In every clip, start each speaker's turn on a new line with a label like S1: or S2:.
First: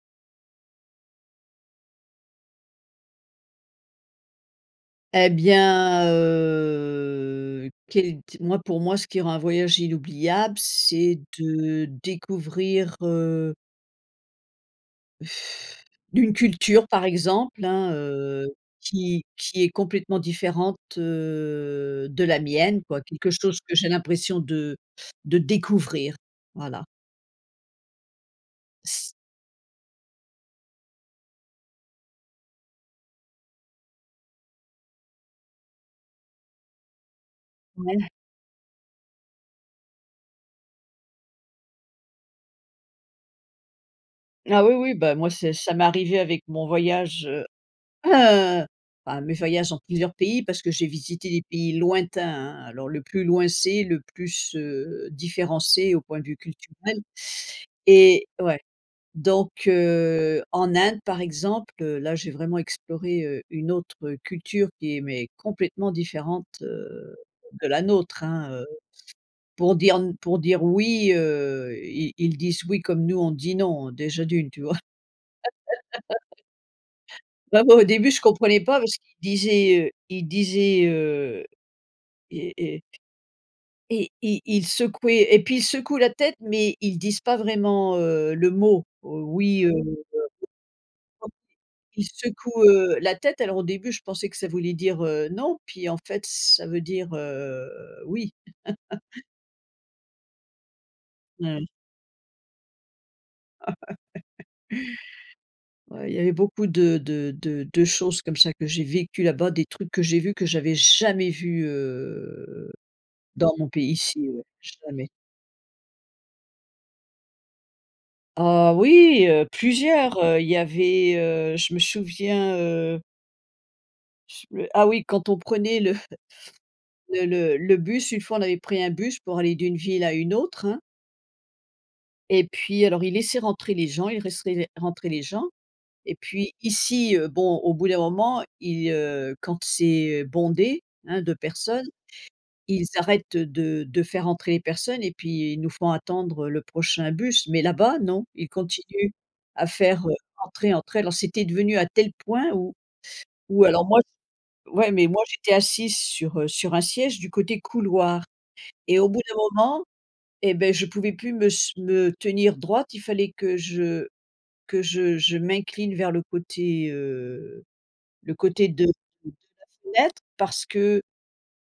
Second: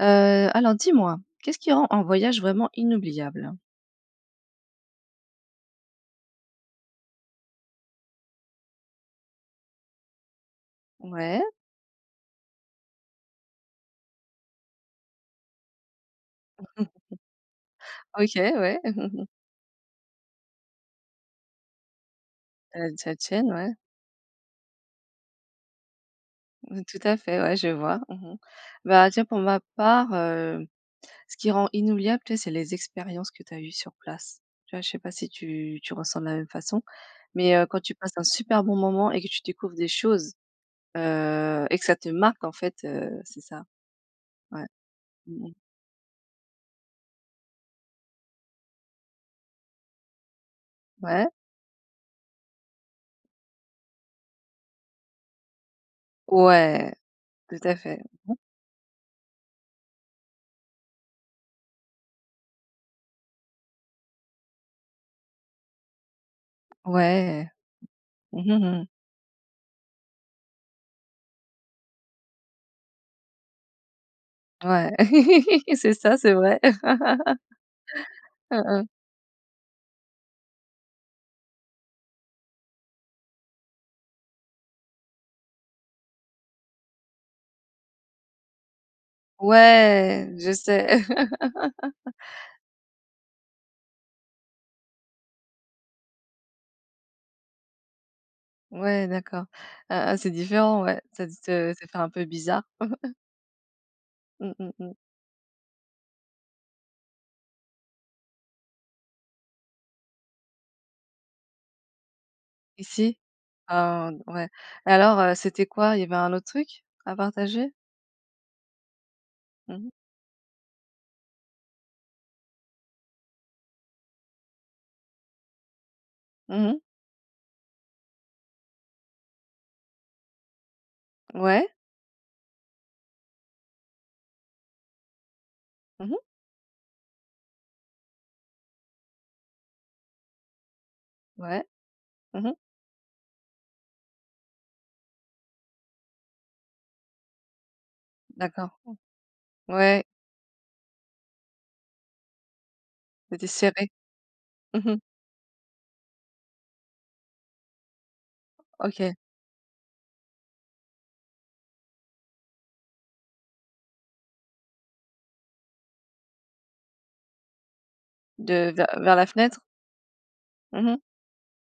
S1: Heu, alors dis-moi, qu'est-ce qui rend un voyage vraiment inoubliable?
S2: Et bien, heu, quelle t moi, pour moi, ce qui rend un voyage inoubliable, c'est
S1: Ouais.
S2: de découvrir, heu d'une culture par exemple, hein,
S1: OK,
S2: heu,
S1: ouais.
S2: qui qui est complètement différente, heu, de la mienne,
S1: Heu,
S2: quoi,
S1: de la
S2: quelque
S1: tienne,
S2: chose
S1: ouais.
S2: que j'ai l'impression de de découvrir,
S1: Mmh,
S2: voilà.
S1: tout à fait, ouais, je vois. Mmh mh,
S2: C
S1: bah, tiens, pour ma part, heu, ce qui rend inoubliable, tu sais, c'est les expériences que tu as eues sur place. Tu vois, je sais pas si tu tu ressens de la même façon, mais, heu, quand tu
S2: Ouais.
S1: passes un super bon moment et que tu découvres des choses, heu et que ça te marque en fait, heu, c'est ça.
S2: Ah
S1: Ouais.
S2: oui, oui, bah moi,
S1: Mmh
S2: c'est
S1: mh.
S2: ça m'arrivait avec mon voyage, heu, à mes voyages dans plusieurs pays, parce que j'ai
S1: Ouais.
S2: visité des pays lointains, hein. Alors le plus loin c'est, le plus, heu, différent, c'est au point de vue
S1: Ouais.
S2: culturel
S1: Tout à fait.
S2: et ouais, donc, heu, en Inde par exemple, heu, là, j'ai vraiment exploré, heu, une autre culture qui est, mais, complètement différente, heu,
S1: Ouais.
S2: de la nôtre,
S1: Mmh
S2: hein, heu,
S1: mh, mmh.
S2: pour dire n pour dire: «Oui», heu, ils ils disent: «Oui» comme nous on dit: «Non», déjà d'une, tu vois?
S1: Ouais. C'est ça, c'est vrai.
S2: Bah, moi, au début je comprenais
S1: Hein
S2: pas
S1: hein.
S2: parce qu'ils disaient, heu, ils disaient, heu et et ...et ils ils secouaient et puis ils secouent la tête, mais ils disent pas vraiment, heu, le mot, heu: «Oui», heu, [unintelligible]
S1: Ouais, je sais.
S2: ils secouent, heu, la tête. Alors au début, je pensais que ça voulait dire, heu: «Non», puis, en fait, ça veut dire, heu: «Oui».
S1: Ouais d'accord, ah ah c'est différent, ouais. Ça te
S2: Ouais.
S1: ça fait un peu bizarre. Mmh mh mh.
S2: Ouais, il y avait beaucoup de de de de choses comme ça que j'ai vécues là-bas. Des trucs que j'ai vus que j'avais jamais vus, heu,
S1: Ici,
S2: dans mon
S1: heu,
S2: pays
S1: n
S2: ici, ouais
S1: ouais.
S2: jamais.
S1: Alors, heu, c'était quoi, il y avait un autre truc à partager?
S2: Ah oui, heu,
S1: Mmh mh.
S2: plusieurs, heu, il y avait, heu, je me souviens, heu S me ah oui, quand on prenait le
S1: Mmh mh.
S2: le le le bus, une fois, on avait pris un bus pour aller d'une ville à une autre, hein
S1: Ouais.
S2: et puis alors ils laissaient rentrer les gens, ils laissaient rentrer les gens
S1: Mmh
S2: et
S1: mh.
S2: puis ici, heu, bon, au bout d'un moment, ils, heu, quand c'est bondé, hein, de
S1: Ouais.
S2: personnes,
S1: Mmh mh.
S2: ils arrêtent, heu, de de faire entrer les personnes et puis ils nous font attendre, heu, le prochain bus. Mais là-bas, non, ils
S1: D'accord.
S2: continuent à
S1: Mmh. Ouais.
S2: faire, heu, entrer, entrer. Alors c'était devenu à tel point ou
S1: C était
S2: ou alors
S1: serré.
S2: moi s
S1: Mmh
S2: ouais.
S1: mh.
S2: Mais moi j'étais assise sur, heu, sur un siège du côté couloir et au
S1: OK.
S2: bout d'un moment et beh, je pouvais plus me s me tenir droite. Il fallait que je que je je m'incline vers le côté, heu, le côté
S1: De
S2: de
S1: vers vers la
S2: de
S1: fenêtre.
S2: la fenêtre. Parce
S1: Mmh mh.
S2: que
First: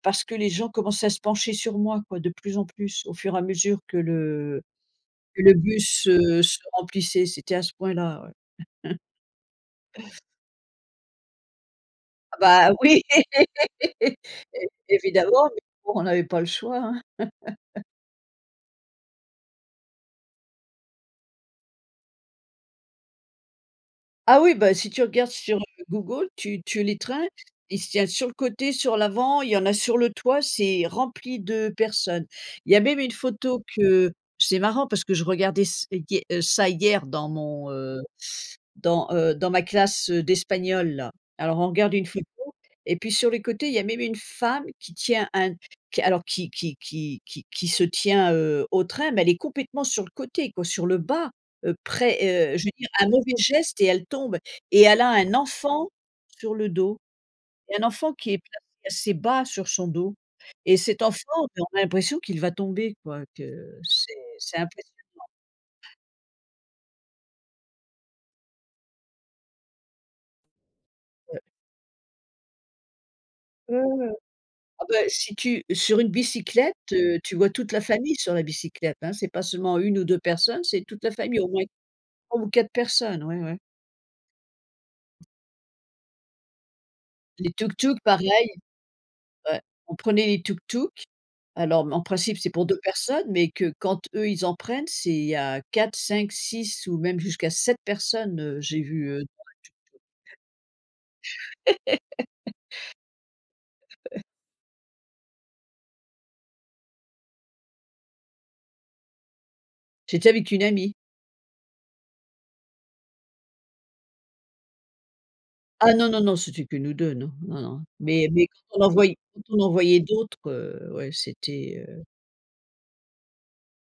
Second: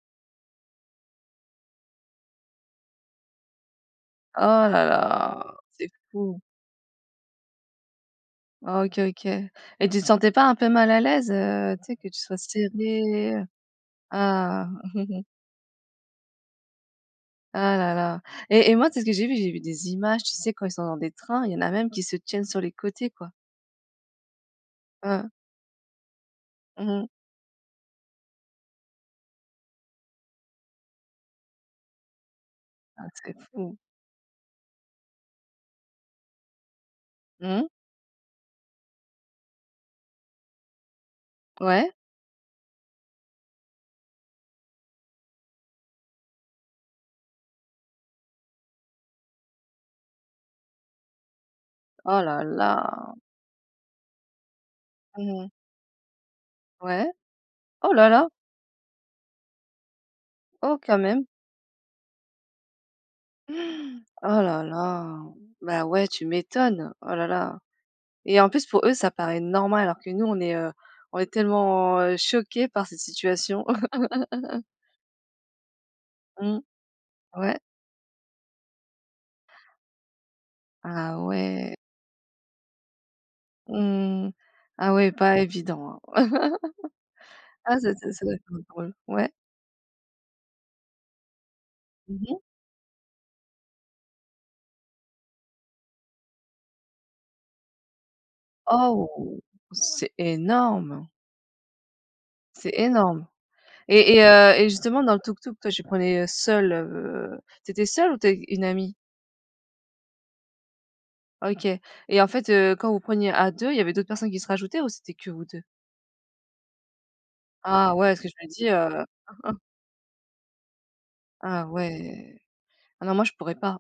S2: parce que les gens commençaient à se pencher sur moi quoi, de plus en plus au fur et à mesure que
S1: Oh
S2: le,
S1: là
S2: que
S1: là,
S2: le
S1: c'est
S2: bus,
S1: fou.
S2: heu, se remplissait. C'était à ce point-là ouais.
S1: Ah OK OK et tu te sentais pas un peu mal à l'aise, heu, tu sais que tu sois
S2: Ah bah oui
S1: serrée heu? Ah.
S2: é évidemment, mais bon on avait pas le choix, hein.
S1: Ah là là et et moi tu sais ce que j'ai vu? J'ai vu des images, tu sais quand ils sont dans des trains, il y en a même qui se tiennent sur les côtés quoi.
S2: Ah oui, bah si tu
S1: Ah.
S2: regardes sur, heu, Google, tu tu
S1: Mmh
S2: les
S1: mh.
S2: trains, ils se tiennent sur le côté, sur l'avant, y en a sur le toit, c'est rempli de personnes. Il y a même
S1: Ah
S2: une
S1: c'est
S2: photo
S1: fou.
S2: que c'est marrant parce que je regardais s hie heu, ça, hier dans
S1: Mmh.
S2: mon, heu, dans, heu, dans ma classe, heu, d'espagnol là. Alors on
S1: Ouais.
S2: regarde une photo et puis sur les côtés, y a même une femme qui tient un qui alors, qui qui qui qui qui se tient, heu, au train. Mais elle est complètement sur le côté quoi, sur le bas, heu,
S1: Oh la
S2: près, heu je veux dire un
S1: la!
S2: mauvais geste et elle tombe et elle a
S1: Mmh
S2: un
S1: mh.
S2: enfant sur le dos
S1: Ouais.
S2: et un
S1: Oh la
S2: enfant
S1: la!
S2: qui est placé assez bas sur son do et
S1: Oh quand
S2: cet enfant,
S1: même!
S2: on a l'impression qu'il va tomber quoi, que c'est
S1: Oh
S2: c'est
S1: la
S2: impressionnant.
S1: la. Bah,
S2: Ouais.
S1: ouais tu m'étonnes. Oh la la et en plus pour eux ça paraît normal alors que nous on est, heu, on est
S2: Ouais.
S1: tellement, heu, choqués par cette situation.
S2: Mmh mh. Ah bah, si tu sur une
S1: Mmh.
S2: bicyclette, heu, tu vois
S1: Ouais.
S2: toute la famille sur la bicyclette, hein. C'est pas seulement 1 ou 2 personnes, c'est toute la
S1: Ah
S2: famille, au moins
S1: ouais!
S2: 3 ou 4 personnes. Ouais, ouais.
S1: Mmh mh. Ah ouais, pas évident hein.
S2: Les
S1: Ah c'est
S2: tuk-tuk
S1: c'est ça doit être
S2: pareil.
S1: trop drôle. Ouais.
S2: Ouais. On prenait les tuk-tuk. Alors, m en
S1: Mmh
S2: principe,
S1: mh.
S2: c'est pour 2 personnes, mais que quand eux ils en prennent, c'est il y a 4-5-6 ou même jusqu'à 7 personnes, heu, j'ai vu, heu, sur
S1: Oh!
S2: un tuk-tuk.
S1: C'est énorme! C'est énorme et et heu, et justement dans le tuk-tuk, toi, tu prenais seule, heu, tu étais seule ou tu es une amie?
S2: C'était avec une amie.
S1: Ok et en fait, heu, quand vous preniez à 2 il y avait d'autres personnes qui se rajoutaient, ou c'était que vous 2?
S2: Ah non non non c'était que nous 2, non, non non,
S1: Ah ouais parce que
S2: mais
S1: je me
S2: mais,
S1: dis,
S2: on en
S1: heu
S2: voyait on en voyait d'autres, heu, ouais
S1: Ah
S2: c'était, heu
S1: ouais. Ah non moi je pourrais pas,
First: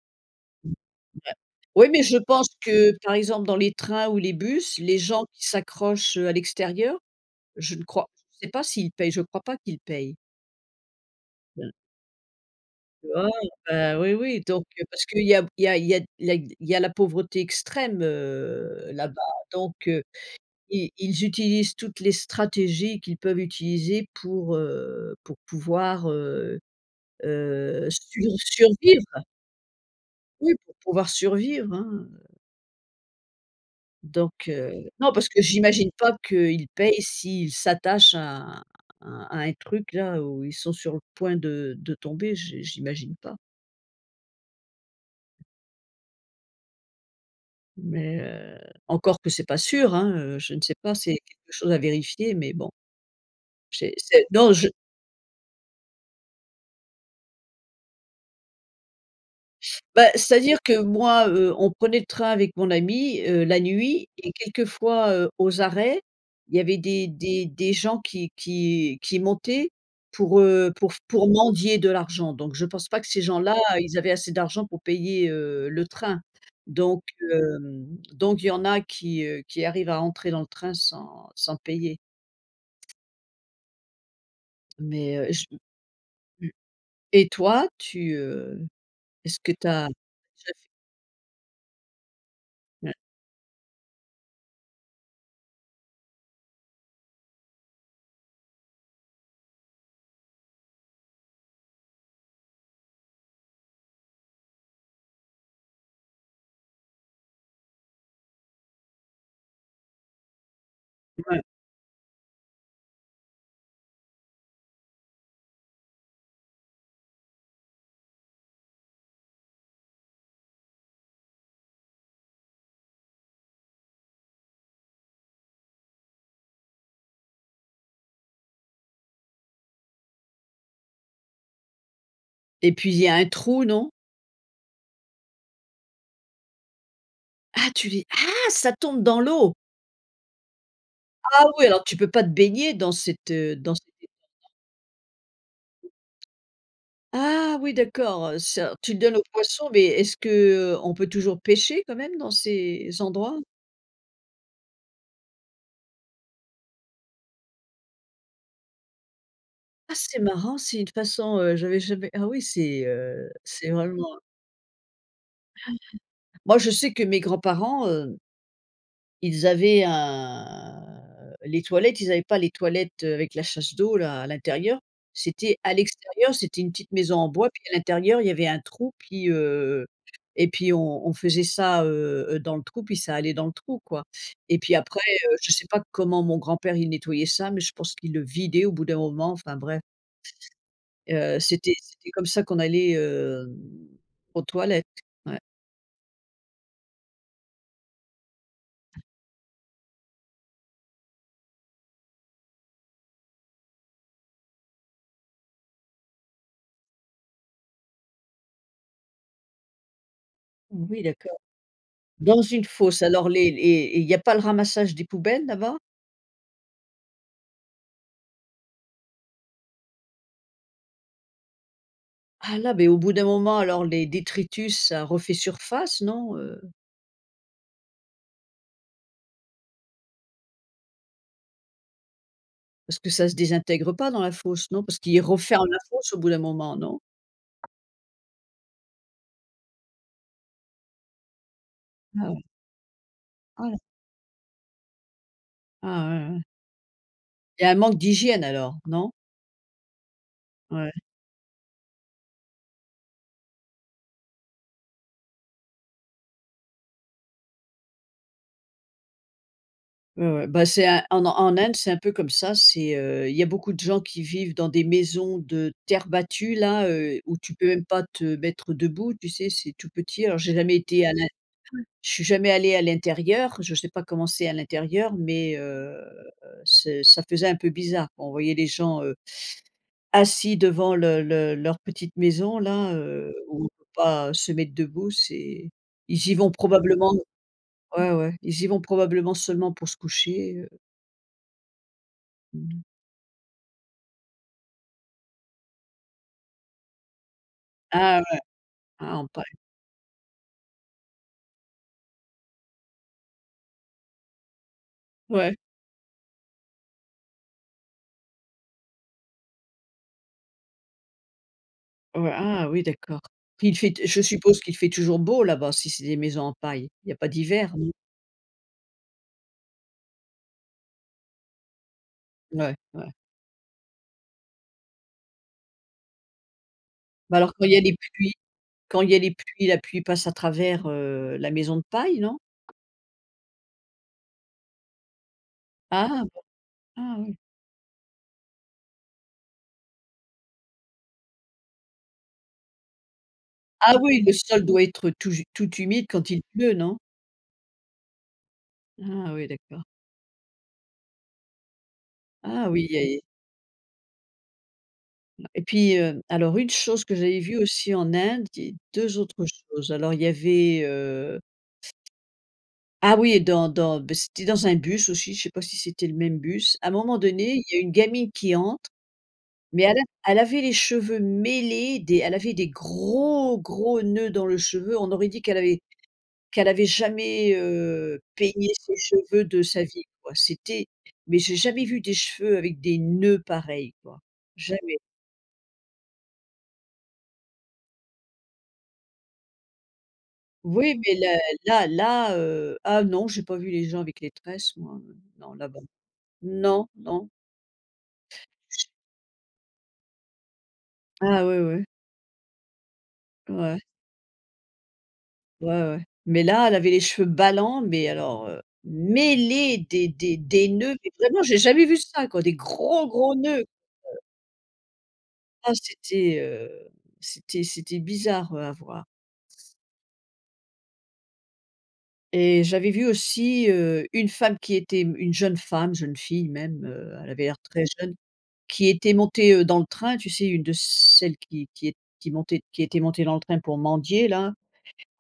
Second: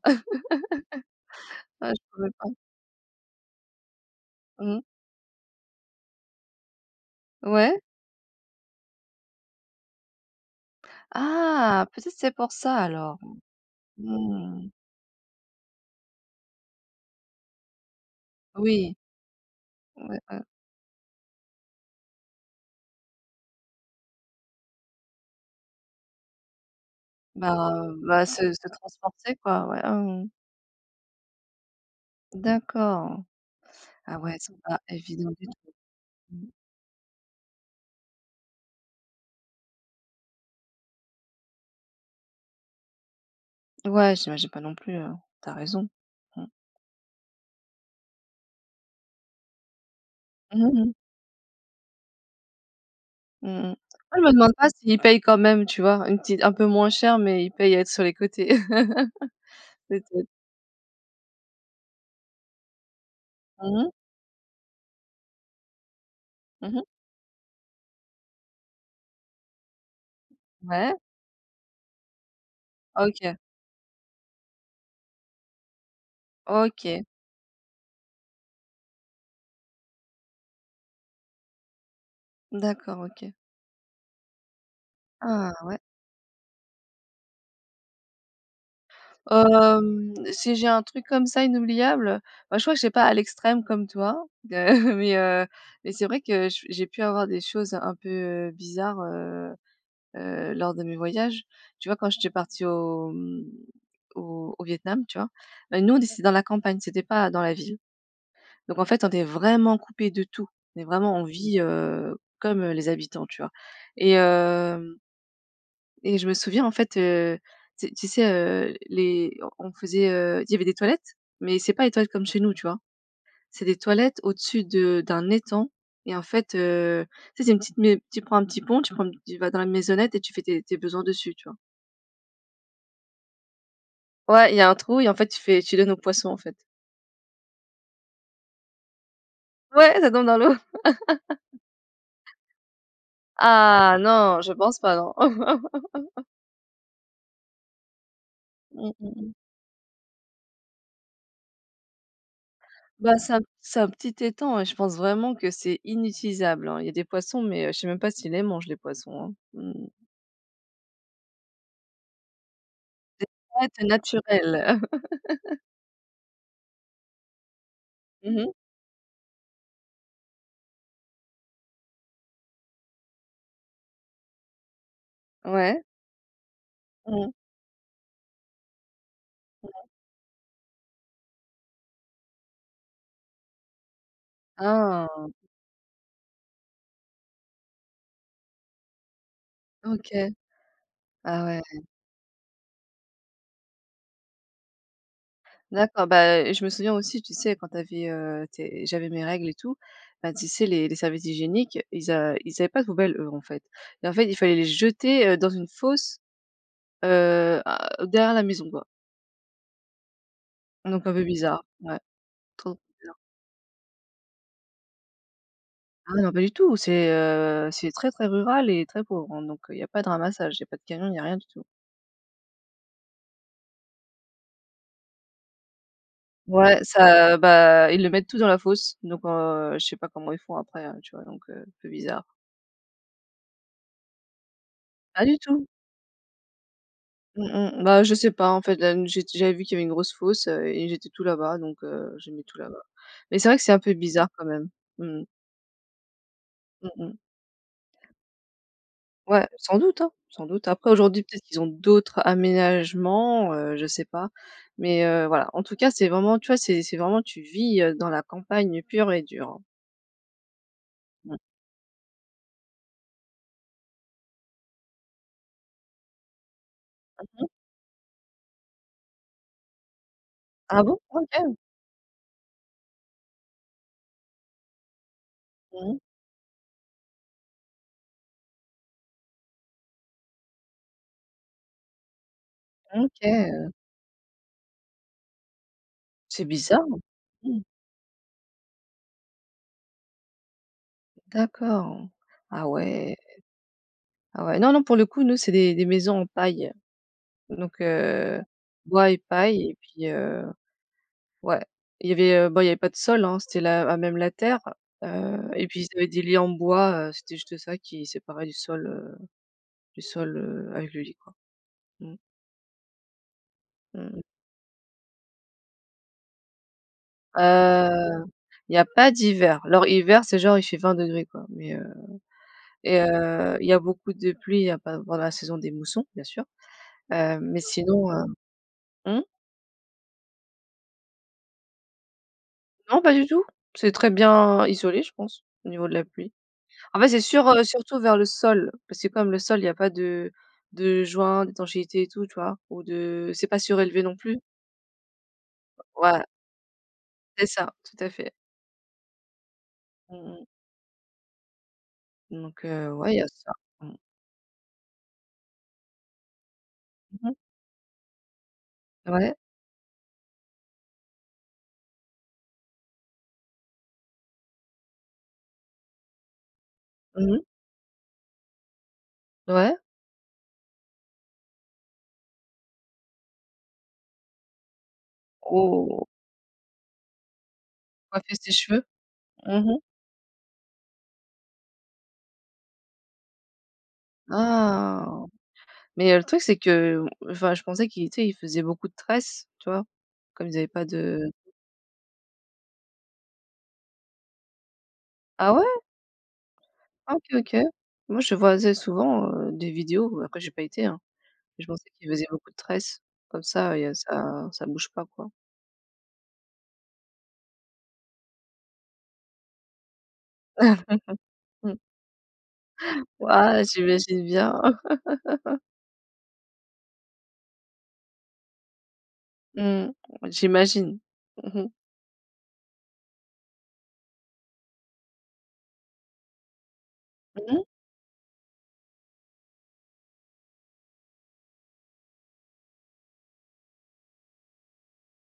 S2: Heu ouais, oui
S1: ah je
S2: mais je
S1: pourrais
S2: pense
S1: pas.
S2: que par exemple, dans les trains ou les bus,
S1: Mmh.
S2: les gens qui s'accrochent, heu, à l'extérieur, je
S1: Ouais.
S2: ne crois je ne sais pas s'ils payent, je crois pas qu'ils payent. Mmh.
S1: Ah peut-être c'est pour ça
S2: Heu,
S1: alors.
S2: ah ben oui oui,
S1: Mmh
S2: donc
S1: mh.
S2: heu, parce que il y a b il y a il y a d la y d il y a la pauvreté extrême, heu,
S1: Oui.
S2: là-bas donc heu,
S1: Ouais, ouais.
S2: i ils utilisent toutes les stratégies qu'ils peuvent utiliser pour, heu, pour pouvoir, heu,
S1: Ben
S2: heu,
S1: heu, ben
S2: sui
S1: se se
S2: survivre
S1: transporter quoi, voilà mmh.
S2: oui pour pouvoir survivre, hein, heu
S1: D'accord. Ah ouais
S2: donc
S1: c'est pas
S2: heu, non parce
S1: évident
S2: que
S1: du
S2: j'imagine pas
S1: tout.
S2: qu'ils payent si ils s'attachent à un à un à un truc là où ils sont sur le point de de tomber je j'imagine pas.
S1: Ouais j'imagine pas non plus hein, tu as raison, mmh.
S2: Mais heu, encore que c'est pas sûr, hein, heu, je ne
S1: Mmh
S2: sais
S1: mh.
S2: pas, c'est quelque chose à vérifier, mais bon.
S1: Mmh, mmh.
S2: J'ai
S1: Moi, je
S2: c'est
S1: me demande
S2: non,
S1: pas
S2: je
S1: s'ils payent quand même, tu vois? Une petite un peu moins cher, mais ils paient à être sur les côtés..
S2: Bah,
S1: [unintelligible]
S2: c'est-à-dire que moi, heu, on prenait le train avec mon ami, heu, la
S1: Mmh mh.
S2: nuit et quelquefois, heu, aux arrêts, il y
S1: Mmh
S2: avait
S1: mh.
S2: des des des gens qui qui qui montaient pour, heu, pour
S1: Ouais.
S2: f pour mendier de l'argent, donc je pense pas que ces
S1: OK.
S2: gens-là ils avaient assez d'argent pour payer, heu, le train, donc
S1: OK.
S2: hem, donc il y en a qui, heu, qui arrivent à entrer dans le train sans sans payer.
S1: D'accord, OK.
S2: Mais heu, j
S1: Ah! Ouais.
S2: mmh, et toi, tu, heu, est-ce que tu as
S1: Hem,
S2: déjà
S1: si
S2: fait
S1: j'ai un truc comme ça inoubliable, moi, je crois que je vais
S2: Ouais.
S1: pas à l'extrême comme toi, d heu, mais heu, mais c'est vrai que je j'ai pu avoir des choses un peu bizarres, heu heu, lors de mes voyages, tu vois? Quand j'étais partie au, mmh, au au Vietnam, tu vois? Ben, nous on d c'était dans la campagne, c'était pas dans la ville, donc en fait, on est vraiment coupé de tout, on est vraiment on
S2: Ouais.
S1: vit, heu, comme, heu, les habitants, tu vois? Et hem et je me souviens, en fait, heu, tu sais tu sais, heu, les on on faisait, heu, il y avait des toilettes, mais c'est pas les toilettes comme chez nous, tu vois? C'est des toilettes au-dessus de d'un étang et en fait, heu, tu sais, c'est une petite mai tu prends un petit pont, tu prends tu vas dans la maisonnette et tu fais tes tes besoins dessus, tu vois?
S2: Et puis il y a un trou, non?
S1: Ouais, y a un trou et en fait tu fais tu donnes aux poissons en fait.
S2: Ah tu les ah! Ça tombe dans l'eau?
S1: Ouais, ça tombe dans l'eau.
S2: Ah oui, alors tu peux pas te baigner dans cet, heu, dans cet
S1: Ah
S2: étang-là.
S1: non! Je pense pas non.
S2: Ah oui, d'accord, heu, ça
S1: Mmh,
S2: tu le
S1: mmh
S2: donnes aux
S1: mh.
S2: poissons, mais, est-ce qu'on peut toujours pêcher quand même dans ces
S1: Ben, c'est
S2: endroits?
S1: un c'est un petit étang, ouais, je pense vraiment que c'est inutilisable, hein, y a des poissons, mais je sais même pas s'ils les mangent les poissons, hein. Mmh mh.
S2: Ah c'est marrant. C'est une façon, heu, j'avais jamais ah oui, c'est,
S1: C'est
S2: heu, c'est
S1: nat
S2: vraiment un
S1: naturel.
S2: Moi je sais que mes grands-parents, heu
S1: Mmh mh.
S2: ils avaient un, heu, les toilettes ils avaient pas les toilettes, heu, avec la chasse d'eau là, à l'intérieur. C'était à
S1: Ouais.
S2: l'extérieur, c'était une petite maison en
S1: Mmh.
S2: bois, puis à l'intérieur y avait un trou, puis,
S1: Ouais.
S2: heu et puis on on faisait ça, heu, heu dans le trou, puis ça allait dans le trou quoi et puis après,
S1: Ah!
S2: heu, je sais pas comment mon grand-père, il nettoyait ça, mais je pense qu'il le vidait au bout d'un moment. Enfin bref
S1: OK.
S2: heu
S1: Ah ouais.
S2: c'était c'était comme ça qu'on allait, hem, aux toilettes. Ouais.
S1: D'accord. Bah, heu, je me souviens aussi tu sais, quand tu avais, heu, tes j'avais mes règles et tout. Bah tu sais les les serviettes hygiéniques ils a ils avaient pas de poubelles, eux, en fait et en fait, il fallait les jeter, heu, dans une fosse, heu, à derrière la maison quoi.
S2: Oui,
S1: Donc un peu
S2: d'accord.
S1: bizarre, ouais,
S2: Dans une
S1: trop
S2: fosse?
S1: bizarre.
S2: Alors les les et il y a pas le ramassage des poubelles là-bas?
S1: Ah mais non, pas du tout. C'est, heu, c'est très très rural et très pauvre, hein donc il y a pas de ramassage. Il y a pas de camion. Il n'y a rien du tout.
S2: Ah là, beh, au bout d'un moment, alors, les détritus, ça refait surface, non? Heu
S1: Ouais, ça bah, ils le mettent tout dans la fosse, donc heu, je sais pas comment ils font après, hein, tu vois? Donc heu, un peu bizarre.
S2: Parce que ça se désintègre pas dans la fosse, non? Parce qu'ils
S1: Pas du tout.
S2: referment la fosse au bout d'un moment, non?
S1: Mmh mh, bah, je sais pas, en fait, là m j'ai j'avais vu qu'il y avait une grosse fosse, heu et j'étais tout là-bas donc heu, j'ai
S2: Ah.
S1: mis tout là-bas. Mais c'est vrai que c'est
S2: Ouais.
S1: un peu bizarre, quand même. Mmh mh.
S2: Ah ouais, ouais.
S1: Mmh mh.
S2: Il y a un manque d'hygiène alors, non?
S1: Ouais, sans doute, hein, sans doute. Après,
S2: Ouais.
S1: aujourd'hui, peut-être qu'ils ont d'autres aménagements, heu, je sais pas, mais heu, voilà, en tout cas, c'est vraiment tu vois, c'est c'est vraiment tu vis, heu, dans la campagne pure et dure, hein.
S2: Ouais, ouais, bah, c'est un en
S1: Mmh.
S2: en Inde, c'est un peu comme ça, c'est heu, il y a beaucoup de gens qui vivent dans des maisons de terre battue, là, heu,
S1: Mmh
S2: où
S1: mh.
S2: tu peux même pas te mettre debout, tu sais? C'est tout petit. Alors, j'ai jamais
S1: Ah bon?
S2: été à l'int
S1: OK.
S2: je suis jamais allée à l'intérieur, je sais pas comment c'est à l'intérieur, mais
S1: Mmh
S2: heu,
S1: mh.
S2: c'est ça faisait un peu bizarre, quoi. On voyait les gens, heu, assis devant le le leur petite maison-là,
S1: Mmh OK
S2: heu, où on
S1: heu
S2: peut pas se mettre debout. C'est ils y
S1: C'est
S2: vont
S1: bizarre!
S2: probablement
S1: Mmh.
S2: ouais, ouais, ils y vont probablement seulement pour se coucher, heu
S1: D'accord. Ah
S2: Mmh mh.
S1: ouais. Ah ouais. Non, non, pour le coup, nous, c'est des des maisons en paille donc
S2: Ah ouais!
S1: heu, bois
S2: Ah,
S1: et
S2: en paille.
S1: paille et puis heu, ouais, il y avait, heu, bon, il y avait pas de sol, hein, c'était la à même la terre, heu
S2: Ouais.
S1: et puis, ils avaient des lits en bois, heu, c'était juste ça qui séparait du sol, heu, du sol, heu, avec le lit, quoi. Mmh.
S2: Ouais. Ah oui, d'accord, puis il fait
S1: Mmh
S2: t je
S1: mh.
S2: suppose qu'il fait toujours beau, là-bas, si c'est des maisons en paille. Il y a pas d'hiver, non?
S1: Heu, il y a pas d'hiver, alors, hiver, c'est genre, il fait 20 degrés, quoi, mais heu
S2: Ouais.
S1: et
S2: Ouais.
S1: heu, il y a beaucoup de pluie, il y a pas à part la saison des moussons, bien sûr,
S2: Bah,
S1: heu,
S2: alors,
S1: mais
S2: quand il y a les
S1: sinon, heu.
S2: pluies quand il y a
S1: Mmh?
S2: les pluies, la pluie passe à travers, heu, la maison de paille, non?
S1: Non, pas du tout. C'est très bien isolé, je pense, au niveau de la
S2: Ah
S1: pluie,
S2: bon!
S1: en fait,
S2: Ah
S1: c'est
S2: oui.
S1: sur, heu, surtout vers le sol parce que comme le sol, il y a pas de de joint d'étanchéité et tout, tu vois? Ou de c'est pas
S2: Ah
S1: surélevé, non
S2: oui, le
S1: plus.
S2: sol doit être tout j tout humide
S1: Ouais.
S2: quand il pleut, non?
S1: C'est ça. Tout à fait.
S2: Ah oui, d'accord.
S1: Mmh mh. Donc
S2: Ah oui
S1: heu, ouais il y
S2: et
S1: a ça, mmh.
S2: Ma et puis, heu, alors une chose que
S1: Mmh mh.
S2: j'avais vu aussi en Inde et 2
S1: Ouais.
S2: autres choses. Alors, il y avait, heu, ah oui, dans dans, beh, c'était dans un bus aussi, je sais pas si c'était le même bus, à un moment
S1: Mmh mh.
S2: donné, il y a une gamine qui entre,
S1: Ouais.
S2: mais elle a elle avait les cheveux mêlés, des elle avait des gros gros noeuds dans le cheveux, on aurait dit qu'elle avait
S1: Oh.
S2: qu'elle avait jamais, heu,
S1: Coiffer ses
S2: peigné
S1: cheveux.
S2: ses cheveux
S1: Mmh
S2: de
S1: mh.
S2: sa vie quoi. C'était mais, j'ai jamais vu des cheveux avec des noeuds pareils quoi, jamais!
S1: Ah. Mais le truc c'est que, heu, enfin je pensais, qu'ils tu sais, ils faisaient beaucoup de tresses, tu vois? Comme ils avaient pas
S2: Oui mais
S1: de
S2: là là là, heu, ah non j'ai pas vu les gens avec les tresses moi,
S1: Ah
S2: non,
S1: ouais?
S2: là-bas, non,
S1: Ah, OK,
S2: non.
S1: OK moi je voyais
S2: Ch
S1: souvent, heu, des vidéos, après j'ai pas été, hein.
S2: Ah, ouais,
S1: Je
S2: ouais.
S1: pensais qu'il faisait beaucoup de tresses comme ça
S2: Ouais.
S1: et heu, ça ça bouge pas quoi.
S2: Ouais, ouais. Mais là, elle avait les cheveux ballants, mais alors, heu, mêlés, des des des noeuds, mais vraiment, j'ai
S1: Mmh.
S2: jamais vu ça quoi, des gros gros noeuds.
S1: Waouh
S2: Heu
S1: j'imagine bien.
S2: Ah c'était, heu, c'était c'était bizarre, heu, à voir.
S1: Mmh, j'imagine mmh mh
S2: Et j'avais vu aussi, heu, une femme qui était m une jeune femme, une jeune fille même, heu, elle avait
S1: Mmh
S2: l'air
S1: mh.
S2: très jeune, qui était montée, heu, dans le train, tu sais une de celles qui qui ét qui montait qui était montée dans le train pour mendier là.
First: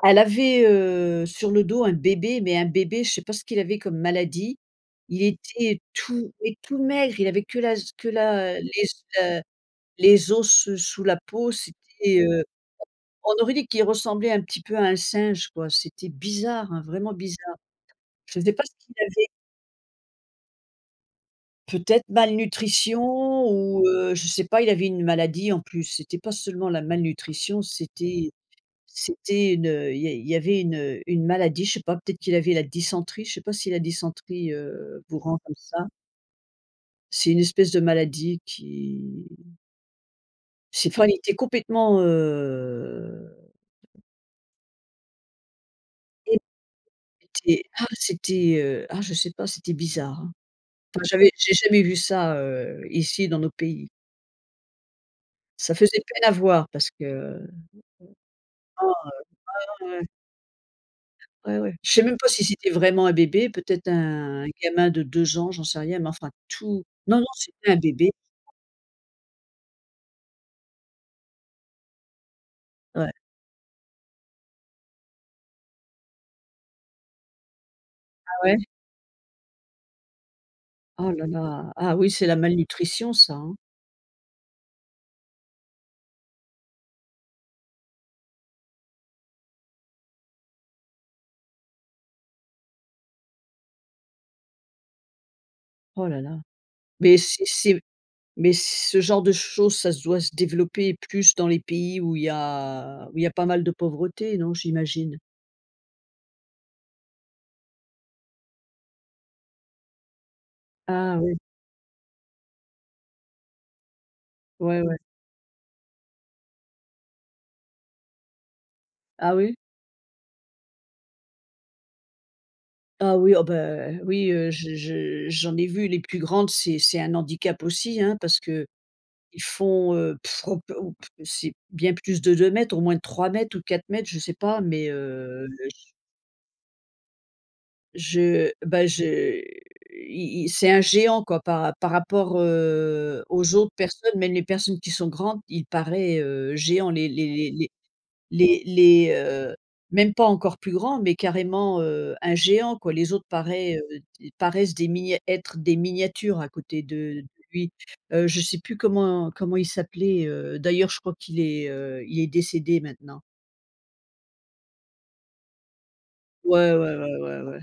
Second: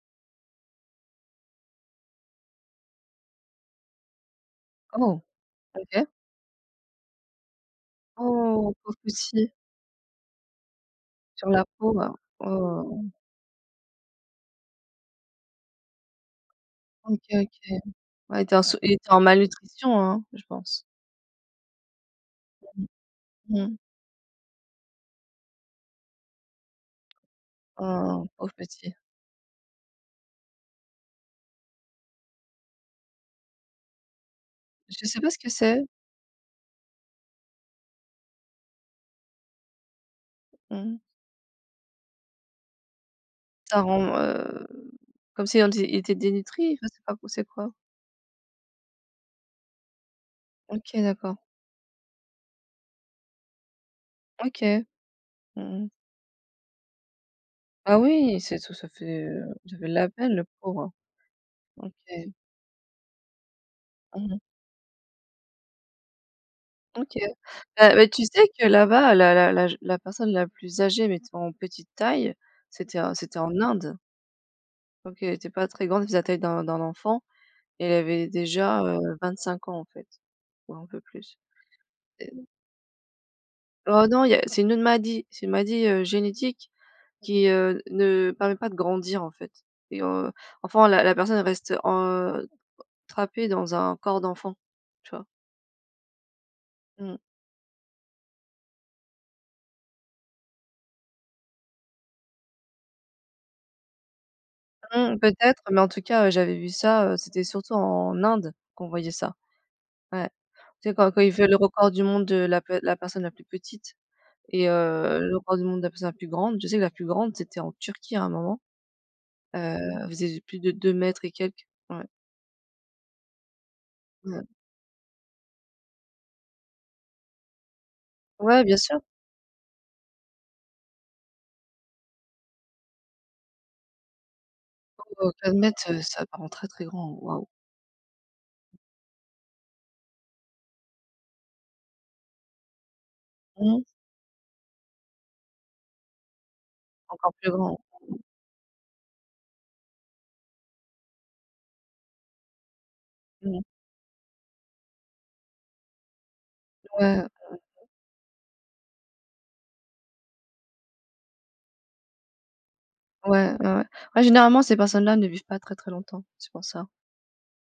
S2: Elle avait, heu, sur le dos un bébé, mais un bébé, je sais pas ce qu'il avait comme maladie.
S1: Oh,
S2: Il était
S1: OK.
S2: tout et tout maigre, il avait que la z que la, heu,
S1: Oh,
S2: les
S1: pauvre
S2: os, heu,
S1: petit.
S2: les os ce sous la
S1: Sur
S2: peau,
S1: la peau? Waouh.
S2: c'était, heu,
S1: Waouh, waouh, waouh.
S2: on aurait dit qu'il ressemblait un petit peu à un singe quoi, c'était bizarre, hein, vraiment
S1: OK,
S2: bizarre.
S1: OK. Ouais,
S2: Je
S1: il
S2: sais
S1: était en
S2: pas ce
S1: sous il
S2: qu'il
S1: était en
S2: avait.
S1: malnutrition, hein? Je pense.
S2: Peut-être malnutrition
S1: Mmh. Mmh.
S2: ou, heu, je sais pas, il avait une maladie en plus, c'était pas seulement la malnutrition,
S1: Oh,
S2: c'était
S1: pauvre petit.
S2: c'était une, heu, il y a il y avait une, heu, une maladie je sais pas, peut-être qu'il avait la dysenterie, je sais pas si la dysenterie, heu,
S1: Je sais
S2: vous
S1: pas ce
S2: rend
S1: que
S2: comme ça.
S1: c'est.
S2: C'est une espèce de maladie qui
S1: Mmh
S2: c'est
S1: mh.
S2: enfin il était complètement heu
S1: Ça rend, heu, comme si on dit il était
S2: et
S1: dénutri je sais pas trop, c'est
S2: c'était
S1: quoi?
S2: ah c'était, heu, ah je sais pas, c'était bizarre, hein.
S1: OK,
S2: Enfin j'avais
S1: d'accord.
S2: j'ai jamais vu ça, heu, ici dans nos pays.
S1: OK.
S2: Ça
S1: Mmh mh.
S2: faisait peine à voir parce que, mmh,
S1: Ah oui, c'est tout ça
S2: heu,
S1: fait, heu, ça
S2: ah,
S1: fait de
S2: heu. [unintelligible]
S1: la peine le pauvre.
S2: Ouais, ouais.
S1: OK.
S2: Je sais même pas si c'était vraiment un bébé, peut-être
S1: Mmh
S2: un
S1: mh.
S2: un gamin de 2 ans, j'en sais rien. Mais enfin, tout
S1: OK.
S2: non, non, c'était un
S1: Heu, mais
S2: bébé.
S1: tu sais que là-bas, l'â l'â l'âge la personne, la plus âgée, mais tu sais en petite taille, c'était, heu,
S2: Ouais.
S1: c'était en Inde donc elle était pas très grande, elle faisait la taille d'un d'un enfant. Elle avait
S2: Ah ouais.
S1: déjà, heu, 25 ans en fait, ou un peu
S2: Oh là
S1: plus.
S2: là, ah oui,
S1: Et
S2: c'est la
S1: heu
S2: malnutrition ça, hein.
S1: Oh non il y a c'est une autre maladie. C'est une maladie, heu, génétique qui, heu, ne permet pas de grandir en fait et heu, enfin la la personne elle reste, heu, trapée dans un corps d'enfant, tu vois?
S2: Oh là là. Mais
S1: Mmh.
S2: si c'est mais ce genre de chose, ça doit se développer plus dans les pays où il y a où il y a pas mal de pauvreté, non
S1: Mmh,
S2: j'imagine?
S1: peut-être. Mais en tout cas, heu, j'avais vu ça, heu, c'était surtout en Inde, qu'on voyait ça. Ouais. Tu sais quand
S2: Ah
S1: quand il
S2: oui.
S1: fait le record du monde de la de la personne la plus petite et
S2: Ouais, ouais.
S1: heu, le record du monde de la personne la plus grande je sais que la plus grande c'était en Turquie à un moment.
S2: Ah oui?
S1: Heu, elle faisait plus de 2 m et quelques. Ouais.
S2: Ah oui, oh bah, oui,
S1: Ouais.
S2: heu, je je j'en ai vu, les plus grandes, c'est c'est un handicap aussi hein, parce
S1: Ouais,
S2: qu'ils
S1: bien sûr.
S2: font, heu, Heu, ou p ou p c'est bien plus de 2 m, au moins 3 m ou 4 m, je sais pas mais,
S1: Oh oh
S2: heu,
S1: quatre
S2: le
S1: mètres,
S2: je
S1: heu, ça parait très très grand, waouh!
S2: je ben je il il c'est un géant quoi, par rap par rapport, heu, aux autres
S1: Mmh.
S2: personnes, même les personnes qui sont grandes, il paraît, heu, géant les les
S1: Encore plus
S2: les
S1: grand.
S2: les les, heu, même pas encore plus grand. Mais carrément, heu, un géant quoi, les autres
S1: Mmh mh.
S2: paraît, heu, d paraissent des minis êtres des miniatures à côté
S1: Ouais.
S2: de
S1: Heu, heu
S2: lui. Heu, je sais plus comment comment il s'appelait, heu, d'ailleurs je crois qu'il est, heu, il est décédé maintenant.
S1: Ouais, ouais, ouais. Ouais, généralement, ces personnes-là ne vivent pas très, très longtemps, c'est pour
S2: Ouais,
S1: ça.
S2: ouais, ouais, ouais, ouais.